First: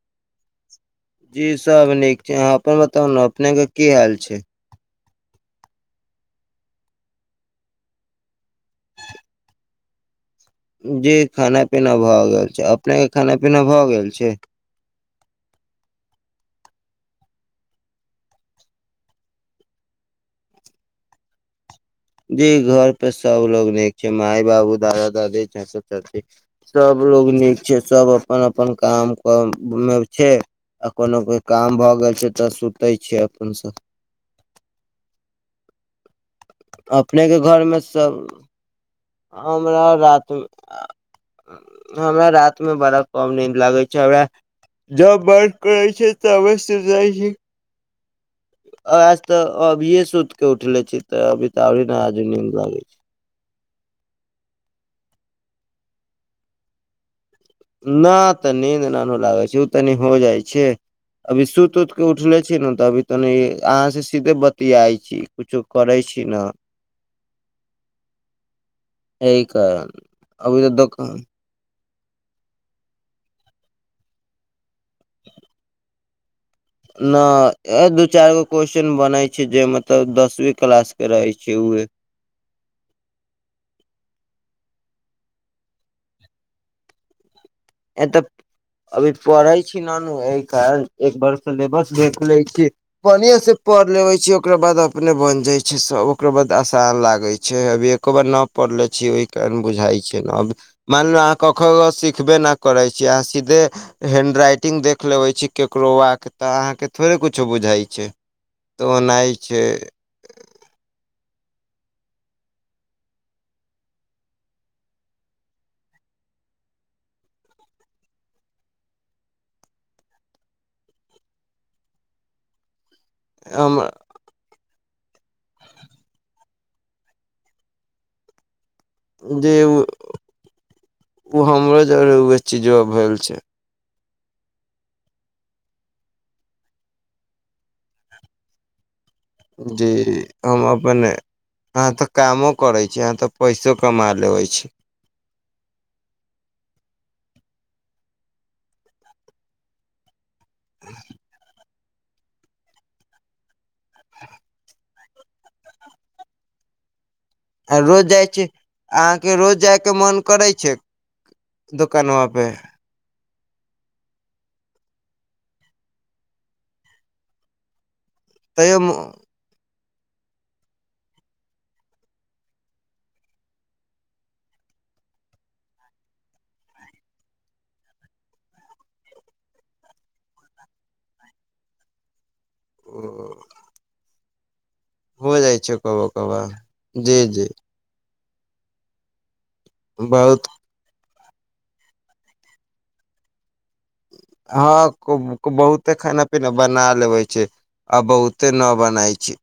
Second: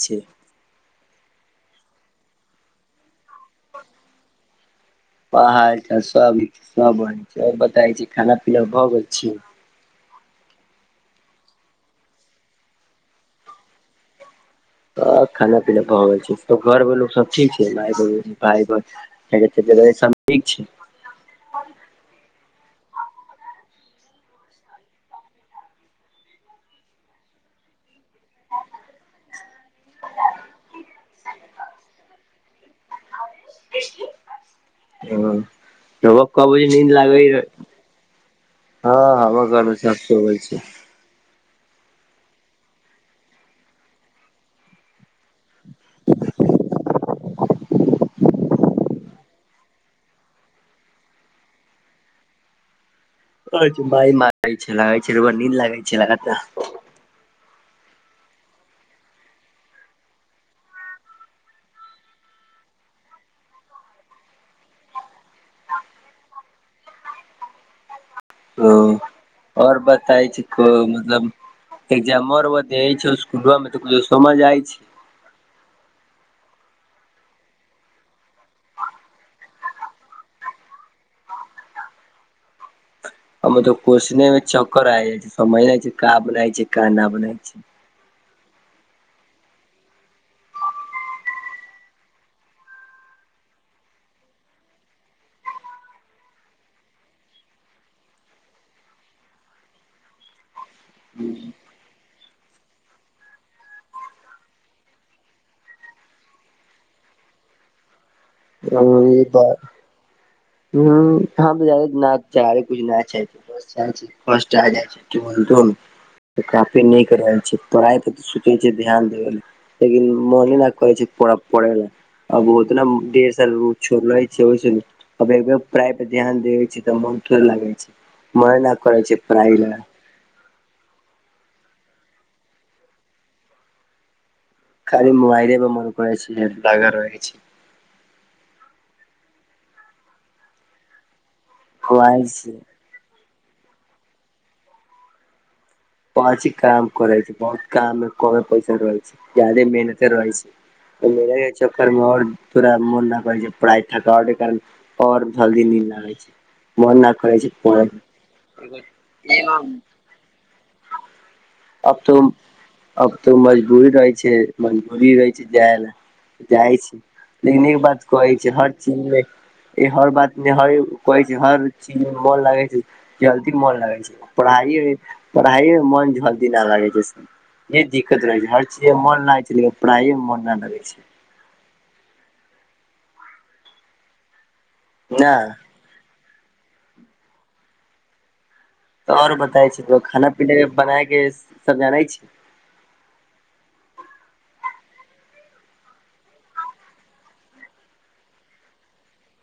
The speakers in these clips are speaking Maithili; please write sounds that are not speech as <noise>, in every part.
छै जी सब नीक छै अहाँ अपन बताउ ने अपने के की हाल छै पहाड़ सब निक छै स बढिया छै आ ओर बतबछी खाना पीना भ गेल छी जी खाना पीना भए गेल छै अपने के खाना पीना भए गेल छै ह खाना पीना भऽ रहल छै त घर व लोको सब ठीक छै मााय बहण भाई सब ठीक छै जी घर पे सबलोग नीक छै माय बाबू दादा दादी चाचा चाची सब लोग नीक छै सब अपन अपन अपन काम मे छै आ कोनो कोइ काम भए गेल छै तऽ तै छै अपन सब ह काबूज नीद लागै अपने के घर रहै मे सब हँ ह व गर हमरा सा सोइ रात मे छै हमरा रातिमे बड़ा कम नीद लागैत छै हमरा जब बर् करै छै तबे सर जाइ छै आज ते अभीे सुति के उठले छी ते अभी त अी नयाजू न लगे छै भाय मारै छै लाग छै र नीन्द लागै छै लग न तऽ नीन्द नहिन लागै छै ओ तनी हो जाइ छै अभी सुत उत के उठले छी ने तऽ अी तनी अहाँ से सीधे बतियाइ छी कुछो करै छी न <unintelligible> ओ एहि आ ओर कारण बताई छी अभी को तऽ दोकान मतलब एकजाम मरब छै स्कूल मे त को समझ आइ छै न ए दू चारि गो क्वेश्चन बनै छै जे मतलब दसवी क्लास के रहे छै उह हम त कोषने मे चक्कर आ जाइ छै समझना छै का बनाै छै का न बनाय छै ए तऽ अभी पढ़ै छी न नू एहि कारण एक बार सिलेबस देख लइ छि बढ़आ से पढ़ लेबे छै ओकरा बाद अपने बन जाइ छै सब ओकरा बाद आसान लागे छै अभी एक बार न पढ़ले छी ओहि कारण बुझाइ छै मान ल अहाँ कखग सिखबे ने करै छी अहाँ सीधे हैंडराइटिंग देख लेबैत छी ककरो आ तऽ अहाँके थोड़े किछो बुझाइत छै ह तऽ ई ओनाइ बात छै ह हँ <unintelligible> ने कुछ नहि अच्छा कष्ट आजाए <unintelligible> तऽ काफी नीक रहै छै पढ़ाइ पर तऽ सोचै छै ध्यान देबै ल लेकिन मने न करै छै प पढ़े आब ओतना हम छोड़े छै ओयसे नीक प्राय पर ध्यान देे छै तऽ मन थोड़े लागै छै मना करै छै पढ़ाइ जे ला ओ हमरो जर उ चीजो जोव भेल छै खाली मुबाइल देब मन करै छै लागा रहय छै जी हम अपन आहा ते मोबाइल कामो से करे छी जहाँ तऽ पैसो कमा लेबै छै पाँची काम करै छै बहुत काममे कमे पैसा रहै छै ज्यादे मेहनते रहै छै <unintelligible> चक्कर में और पूरा मोन न करै छै पाइ थकावट के कारण और जल्दी नींद लागे छै मोना करै छै आ पढ़े रोज जाइ छी अहाँके रोज जायके मन करै छै अब तो दोकानवा पे अब तो मजबूरी रहै छै मजबूरी रहै छै जाय ल जाइ छै लेकिन एक बात कहै छै हर तैयो चीजमे हर बात मे ह कहै छै हर चीज मे मन लागे छै जल्दी मन लागे छै पढ़ाइ पढ़ाइ मन झलदी न लागै छै ह दिक्कत रह छै हर चीज मन नहि छै लेक पढ़ाइ मे मोन न लगे छै <unintelligible> न हो जाइ छै <unintelligible> जी जी तऽ आओर बताय छै खाना बहुत पीना के बना के सब जानै छै हँ बहुते खाना पीना बना लेबे छै आ बहुते न बनाय छी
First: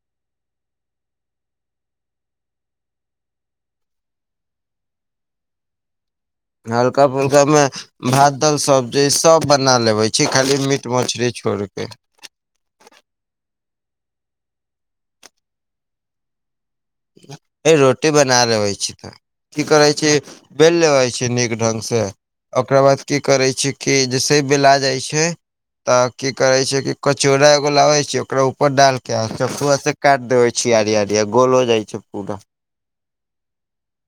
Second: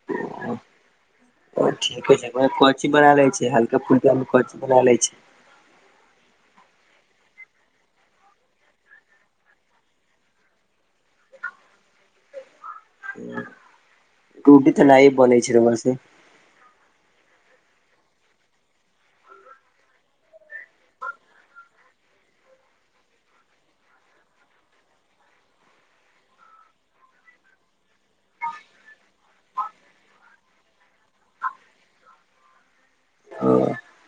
<unintelligible> ओ ठीके छै कोन चिज़ बना ले छै हल्का फुलका मे कोन चिज़ बना ले छै हल्का फुल्का मे भात दालि सब्जी सभ बना लेबै छी खाली मीट मछली छोड़ क रूटी तऽ नहि बने छै हमरा से अ रोटी बना रहलै छी तऽ की करै छै बेल लेबै छै नीक ढंग से ओकरा बाद की करै छै कि जैसे बला जाइ छै तऽ की करै छै कि कचौड़ा एगो लाबै छै ओकरा ऊपर डालके आ काटि देबै छियै हालि हालि आ गोलो जाइ छै पूरा ह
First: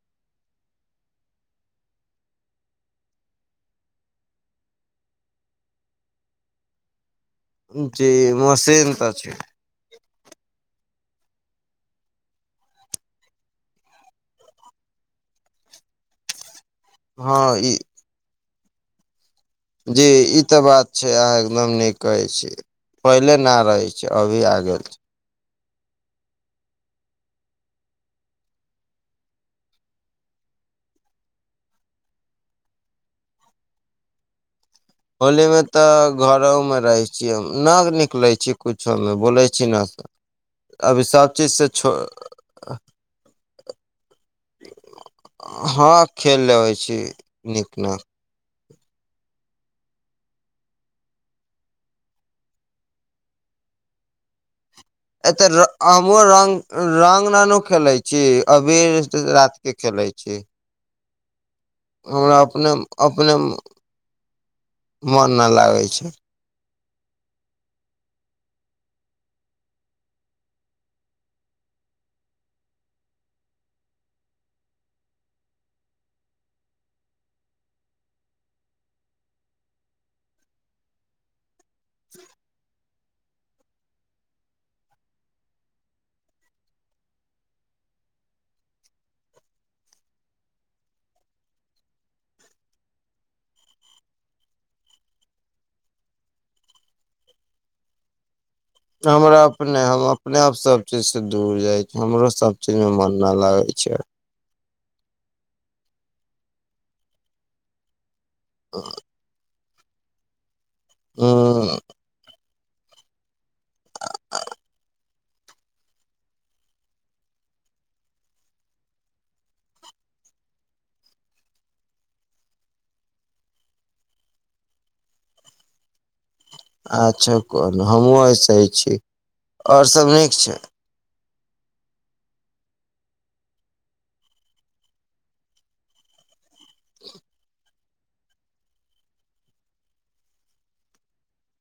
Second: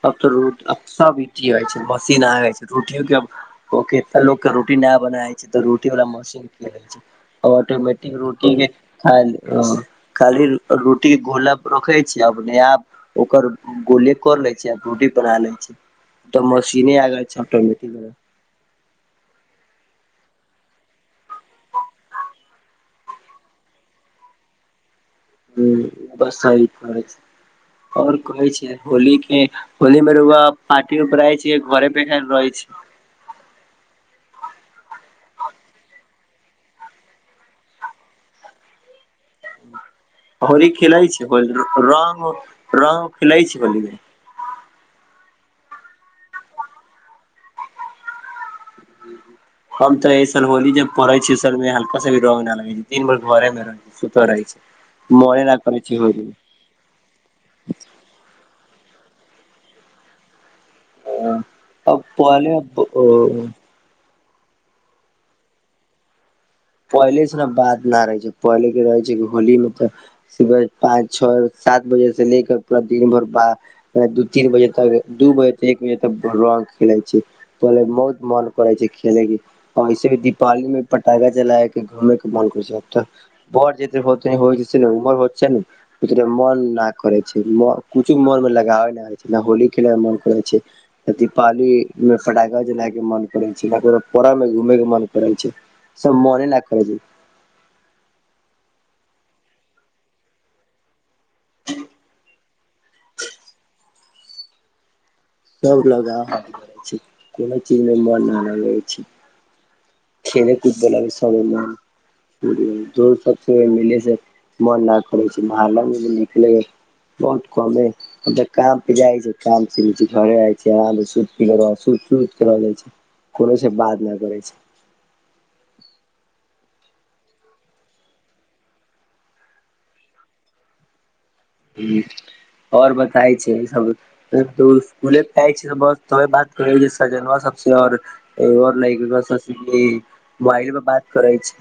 अब तऽ रूट सब ईटी होइ छै मसीन आ जाय छै रूट ओ केता लोकके रोटी न बनाै छै तऽ रोटी वाला मशीन छै जी ऑटोमैटिक रोटी के मशीन तऽ खाय छै खाली रोटी घोला पर रखै छै अपने आप ओकर गोल कर ले छै रोटी बना ले छै तऽ मशीने आ गेल हँ छै ई जी ई तऽ बात छै अहाँ एकदम नीक कहे छी पहिले न रहे छै अभी आ गेल छै ह बस सही कह छै आओर कहै छै होली के होल मेरु पारटीपय छै घर बर रहै छै <inaudible> होलीमे तऽ घरोमे रहैत छियै न निकलैत छीै कछोमे बोलै छी ने सभ होली खिलै छियै रंग रंग खिलै छै होली में हँ खेल लेबै छी नीक नाक हम तऽ ऐसन होली जे परै छियै उस मे हल्का भी रंग न लगे छै दिन भर घरे मे रहै छियै सुतल रहै छियै एतऽ हमो रंग रंग ननू खेलै छी अबीर रात के खेलै छी अब हमरा अपनेम अपने पहले मे मोन नहि लागै छै पहिलेसँ ने बात नहि रहै छै पहिले के रहै छै होली मे तऽ सुबह पाँच छओ सात बजे से लेेक पूरा दिन भर बा दू तीन बजे तक दू बजे तक एक बजे तक रंग खेलैत छी पहिले बहुत मन करै छै खेलै के आर ऐसे भी दीपावली मे पटाखा ल घुमे के मन करै छै <unintelligible> मन नहि करै छै कुछो मन मे लगाबै नहि करे छै होली खेलै मे मन करै छै दीपावाली मे फटाका जलाय के मन करे छै पोरा मे घूमे के मन करे छै सब मोने नहि करे छै हमरा अपने हम अपने आप सब चीज से दूर जाय छी हमरो सब चीज मे मन न लागे छै सब लगावै छै कोनो चीज मे मन नहि लगै छै खेल कुद सब हूं नहि दोस्त सब से मिले से मन नहि करै छै मोहल्ला मे भी निकले बहुत कमे हम तऽ काम पे जाइ छै काम घरे आय छै आराम से सूति पि रह सुति के रहे कोनो से बात न करे छै अच्छा कोनो हमहुँ एहि सही छी आओर सभ नीक छै आओर बताय छै सब स्कुले पे आय छै बस तोे बात करै छियै सजनवा सबस आऔर मोबाइले पर बात करै छी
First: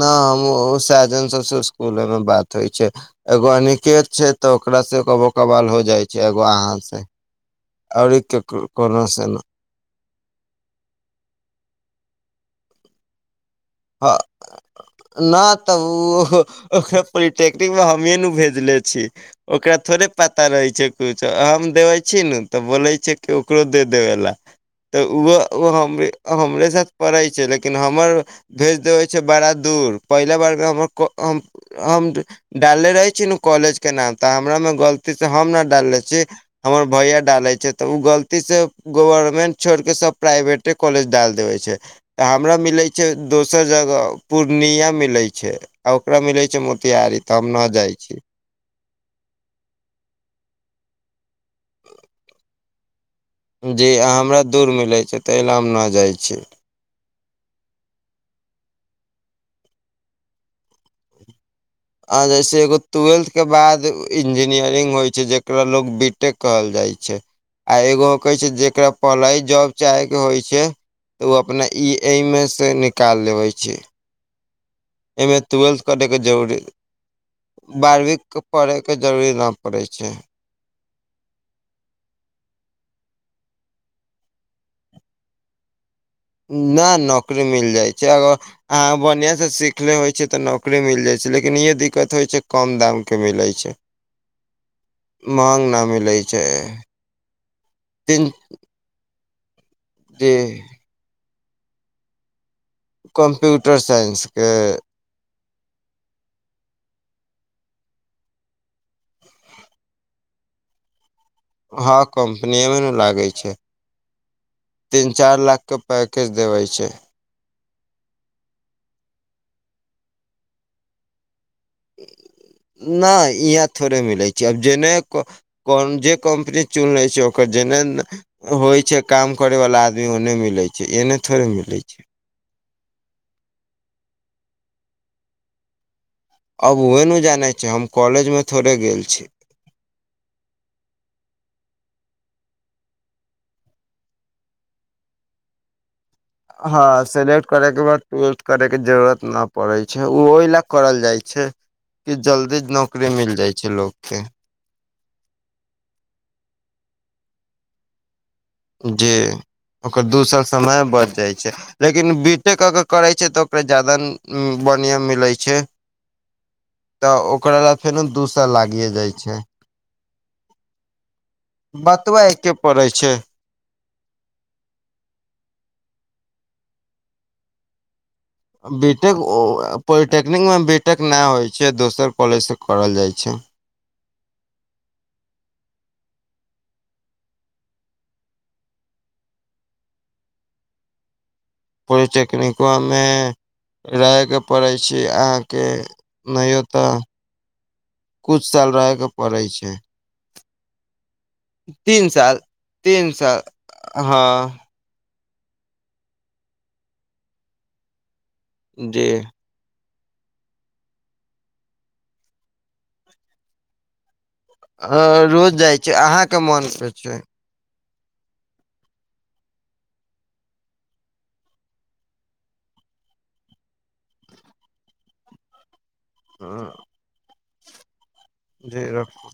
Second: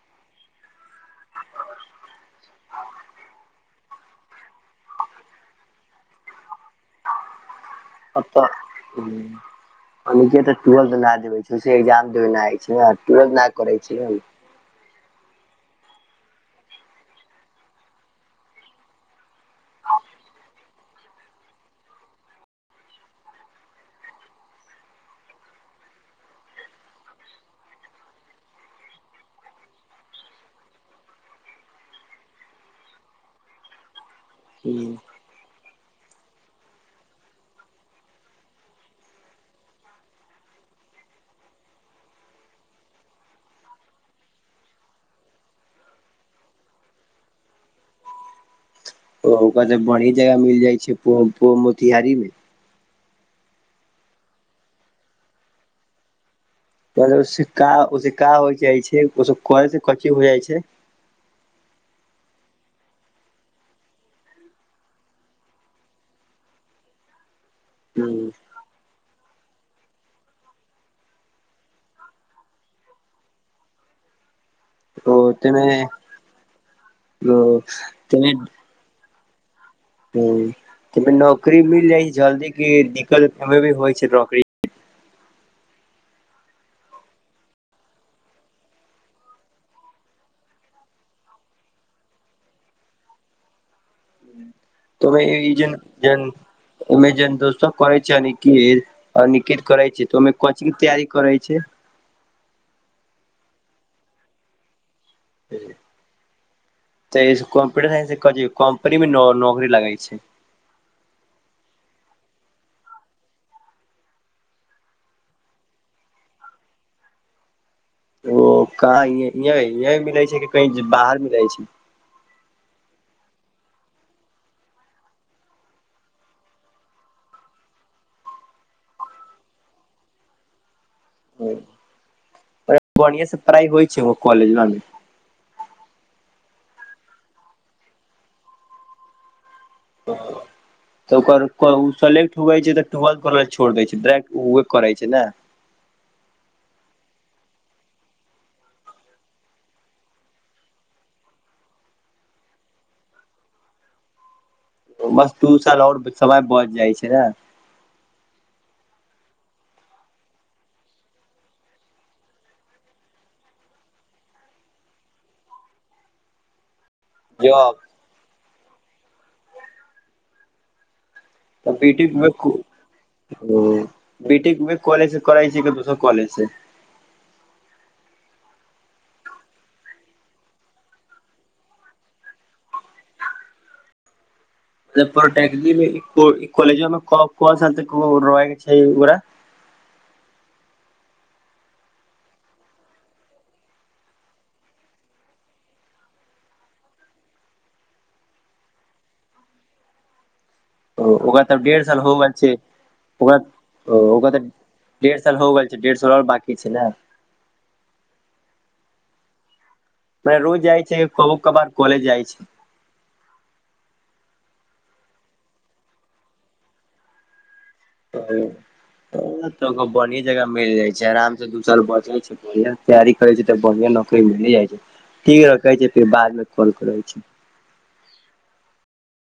न हम साजन सबसे स्कुले मे बात होइ छै एगो अनिकेत छै तऽ ओकरास से कबोकबाल हो जाइ छै एगो अहाँ से आओर अतऽ केकरो कोना से ने अनिकेत ट्वेल्थ नहि देबे छैे एक्जाम देबे नहि जाय छै ट्वेल्थ नहि करै छै ह न तऽ ओ पोलिटेक्निक मे हमहि ने भेजले छी ओकरा थोड़े पता रहै छै किछु हम देबै छी ने तऽ बोलै छै कि ओकरो दे देबै ले तऽ ओहो ओ हमरे हमरे साथ पढ़ै छै लेकिन हमर भेज देबै छै बड़ा दूर पहिला बारमे हमर कऽ हम हम डालले रहै छी नू कॉलेज के नाम तऽ हमरा मे हम। गलती सँ हम नहि डालले छी हमर भैया डालै छै तऽ ओ गलती से गवर्मेन्ट छोड़के सब प्राइवेटे कॉलेज डाल देबै छै तऽ हमरा मिलै छै दोसर जगह पूर्णिया मिलै छै आ ओकरा मिलै छै मोतिहारी तऽ हम नऽ जाइ छियै ओ ओकर तऽ बढ़ी जगह मिल जाइ छै मोतिहारी मे जी आ हमरा दूर मिलै छै तहि ला हम नहि जाइ छियै पहले ओ सिक्का <unintelligible> हो जाइ छै ओस कर से कची हो जाइ छै। आ जइसे एगो टुवेल्थ के बाद इंजीनियरिंग होइ छै जकरा लोक बी टेक कहल जाइ छै आ एगो हूं कहै छै जेकरा पहलही जॉब चाहे के होइ छै तऽ ओ अपना ई एहिमे सँ निकाल लेबै छै ओ एहिमे तमे ट्वेल्थ करे के जरूरी बारहवीं तमे के पढ़े के जरूरी न पड़ै छै नौकरी मिल जाइ छै जल्दी क दिक्कत भी होइ छै नौकरी न नौकरी मिल जाइ छै अगर अहाँ बढ़िया सँ सीखनेे होइ छियै तऽ नौकरी मिल जाइ छै लेकिन इहे दिक्कत होइ छै कम दामके मिलै छै <inaudible> त महंग न मिलै छै ईमेजन <unintelligible> दोस्त कहै छै तीन न कि अ निकित करे छै तऽ जी ओहिमे कोचि के तैयारी करै छै। कम्प्यूटर साइंसके त कंप्यूटर साइंस सँ क लियो कम्पनी मे नौकरी लगै छै हँ कम्पनीे मे ने लागै छै तीन चारि लाखके पैकेज देबै छै ओ कह य यह मिलै छै कि कही बाहर मिलै छै नहि इहाँ थोड़े मिलै छै आब जेने कोन जे कम्पनी चुन ले छै ओकर जेना होइ छै काम करे वाला आदमी ओने मिलै छै एने थोड़े छै मिलै छै बढ़िया से पढ़ाई होइ छै कॉलेज लंग अब ओहे नहि जानै छै हम कॉलेज मे थोड़े गेल छी ह <inaudible> तऽ ओकर सेलेक्ट हुए छै त टुवेल्थ करके छोड़ दै छै डायरेक्ट उ करै छै ने हँ सेलेक्ट करयके बाद ट्वेल्थ करयके जरूरत नहि पड़ैत छै ओ ओहि लए करल जाइत छै कि जल्दी नौकरी मिल जाइ छै लोकके बस दू साल आओर समय बच जाइ छै ने जे ओकर दोसर समय बच जाए छै लेकिन बीटेक अगर करै छै त ओकरा ज्यादा बढ़िया मिले छै ह <inaudible> त ओकरा ल फेर न दू साल लागिए जाइ छै तऽ पी टी बतबा बु एके पड़ै छै <inaudible> ओ बीटेक उहे कॉलेज स करइ छै की दूसर कॉलेज सँ बी टेक ओ पॉलिटेक्निक मे बी टेक नहि होइ छै दोसर कॉलेजसँ करल जाय छै पोलोटेक्निक कलजमेमे कोन सााल त रहैके छै ओकरा पोलटेक्निकबा मे रहैके पड़ै छै अहाँके नहियो त कुछ साल रहके पड़ै छै ओ ओकरा तब डेढ़ साल तीन हो गेल छै तीन ओकरा साल ओ ओकरा तऽ हँ डेढ़ साल हो गेल छै डेढ़ साल ओर बाकी छै ने जे मने रोज जाइ छै ओकर बाद कॉलेज जाइ छै हँ रोज जाए छै अहाँके मन सँ छै तऽ बढ़िं जगह मिल जाइ छै आराम से दू साल बचै छै बढ़िया तैयारी करै छै तऽ बढ़िआ नौकरी मिल जाइ छै ठीक रखे छै फेर बाद मे कॉल करै छै जी रखू